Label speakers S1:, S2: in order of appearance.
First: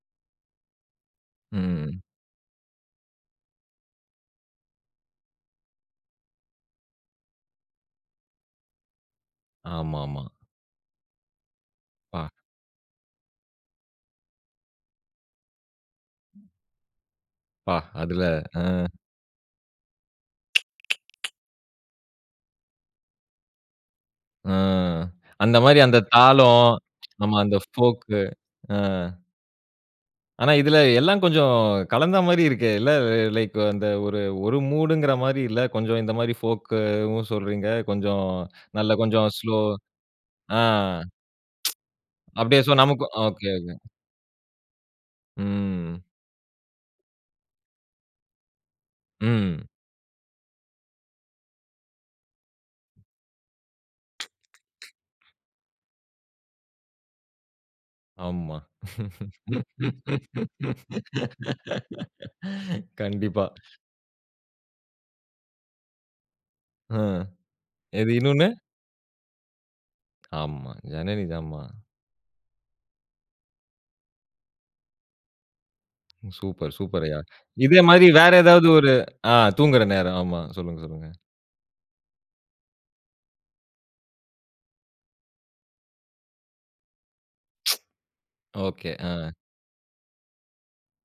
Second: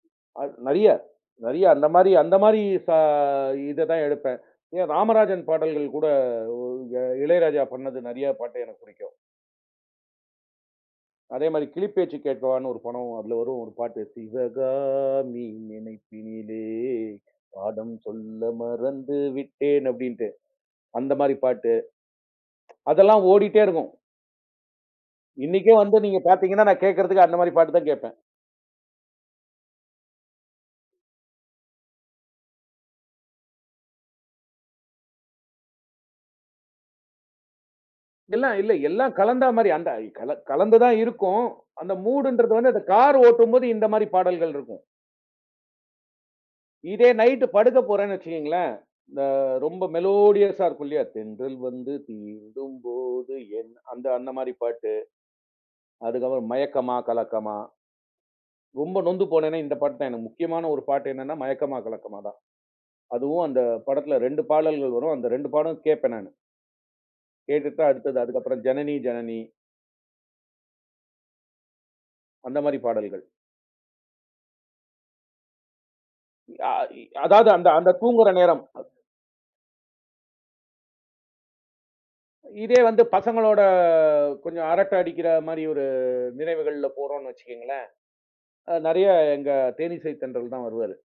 S1: அ நெறைய நெறைய அந்த
S2: ம்.
S1: மாரி அந்த மாரி ச இததான் எடுப்பேன். எ ராமராஜன் பாடல்கள் கூட இளையராஜா பண்ணது நெறையா பாட்டு எனக்கு பிடிக்கும்.
S2: ஆமாமா.
S1: அதே மாரி கிளிப்பேச்சு
S2: பா.
S1: கேட்கவான்னு ஒரு படம். அதுல வரும் ஒரு பாட்டு, "சிவகாமி நினைப்பினிலே
S2: பா!
S1: பாடம்
S2: அதுல
S1: சொல்ல
S2: ஆ.
S1: மறந்து விட்டேன்" அப்படின்னுட்டு. அந்த மாரி பாட்டு. அதெல்லாம் ஓடிட்டே இருக்கும்.
S2: அ, அந்த
S1: இன்னைக்கே
S2: மாரி அந்த
S1: வந்து நீங்க பாத்தீங்கன்னா,
S2: தாளம்,
S1: நான் கேட்கறதுக்கு
S2: நம்ம
S1: அந்த மாரி
S2: அந்த
S1: பாட்டு தான் கேப்பேன்.
S2: ஃபோக்கு அ. ஆனா, இதுல எல்லாம் கொஞ்சம் கலந்த மாரி இருக்கே. இல்ல லைக் அந்த ஒரு ஒரு மூடுங்கிற மாரி இல்ல. கொஞ்சம் இந்த மாரி ஃபோக்கவும் சொல்றீங்க. கொஞ்சம்
S1: எல்லாம் இல்ல
S2: நல்ல
S1: எல்லாம்
S2: கொஞ்சம்
S1: கலந்தா
S2: ஸ்லோ,
S1: மாரி அந்த கல
S2: ஆ
S1: கலந்து தான் இருக்கும். அந்த மூடுன்றது
S2: அப்டியே சோ
S1: வந்து அந்த
S2: நமக்கும்
S1: கார்
S2: ஒகே
S1: ஓட்டும்போது
S2: ஒகே.
S1: இந்த மாரி பாடல்கள் இருக்கும்.
S2: ம்.
S1: இதே நைட் படுக்கப் போறேன்னு வச்சுக்கோங்களேன், ம
S2: ம்.
S1: ரொம்ப மெலோடியஸ்ஸா இருக்கும் இல்லியா, தென்றல் வந்து தீண்டும் போது என், அந்த அந்த மாரி பாட்டு. அதுக்கு அப்புறம், மயக்கமா கலக்கமா.
S2: ஆம்மா.
S1: ரொம்ப நொந்து போனேனா, இந்த பாட்டு தான் எனக்கு. முக்கியமான ஒரு பாட்டு என்னென்னா, மயக்கமா கலக்கமா தான். அதுவும்
S2: கண்டிப்பா.
S1: அந்த படத்துல 2 பாடல்கள் வரும். அந்த 2 பாடல் கேப்பேன் நானு.
S2: அ.
S1: கேட்டுட்டு,
S2: எது?
S1: அடுத்தது அதுக்கு
S2: இன்னொன்னு.
S1: அப்பறம் ஜனனி ஜனனி.
S2: ஆம்மா. ஜனனி தாம்மா.
S1: அந்த மாரி பாடல்கள். அ
S2: சூப்பர்
S1: இ
S2: சூப்பர் ஐயா!
S1: அதாவது அந்த
S2: இதே
S1: அந்த
S2: மாரி
S1: தூங்குற
S2: வேற
S1: நேரம்.
S2: ஏதாவது ஒரு ஆ தூங்குற நேரம். ஆமா, சொல்லுங்க சொல்லுங்க.
S1: இதே வந்து பசங்களோட கொஞ்சம் அரட்ட அடிக்கிற மாரி ஒரு நினைவுகள்ல போறோனு வச்சுக்கோங்களேன், அ
S2: ஓகே,
S1: நெறைய
S2: ஆ.
S1: எங்க தேனீசைத்தென்றல் தான் வருவாரு.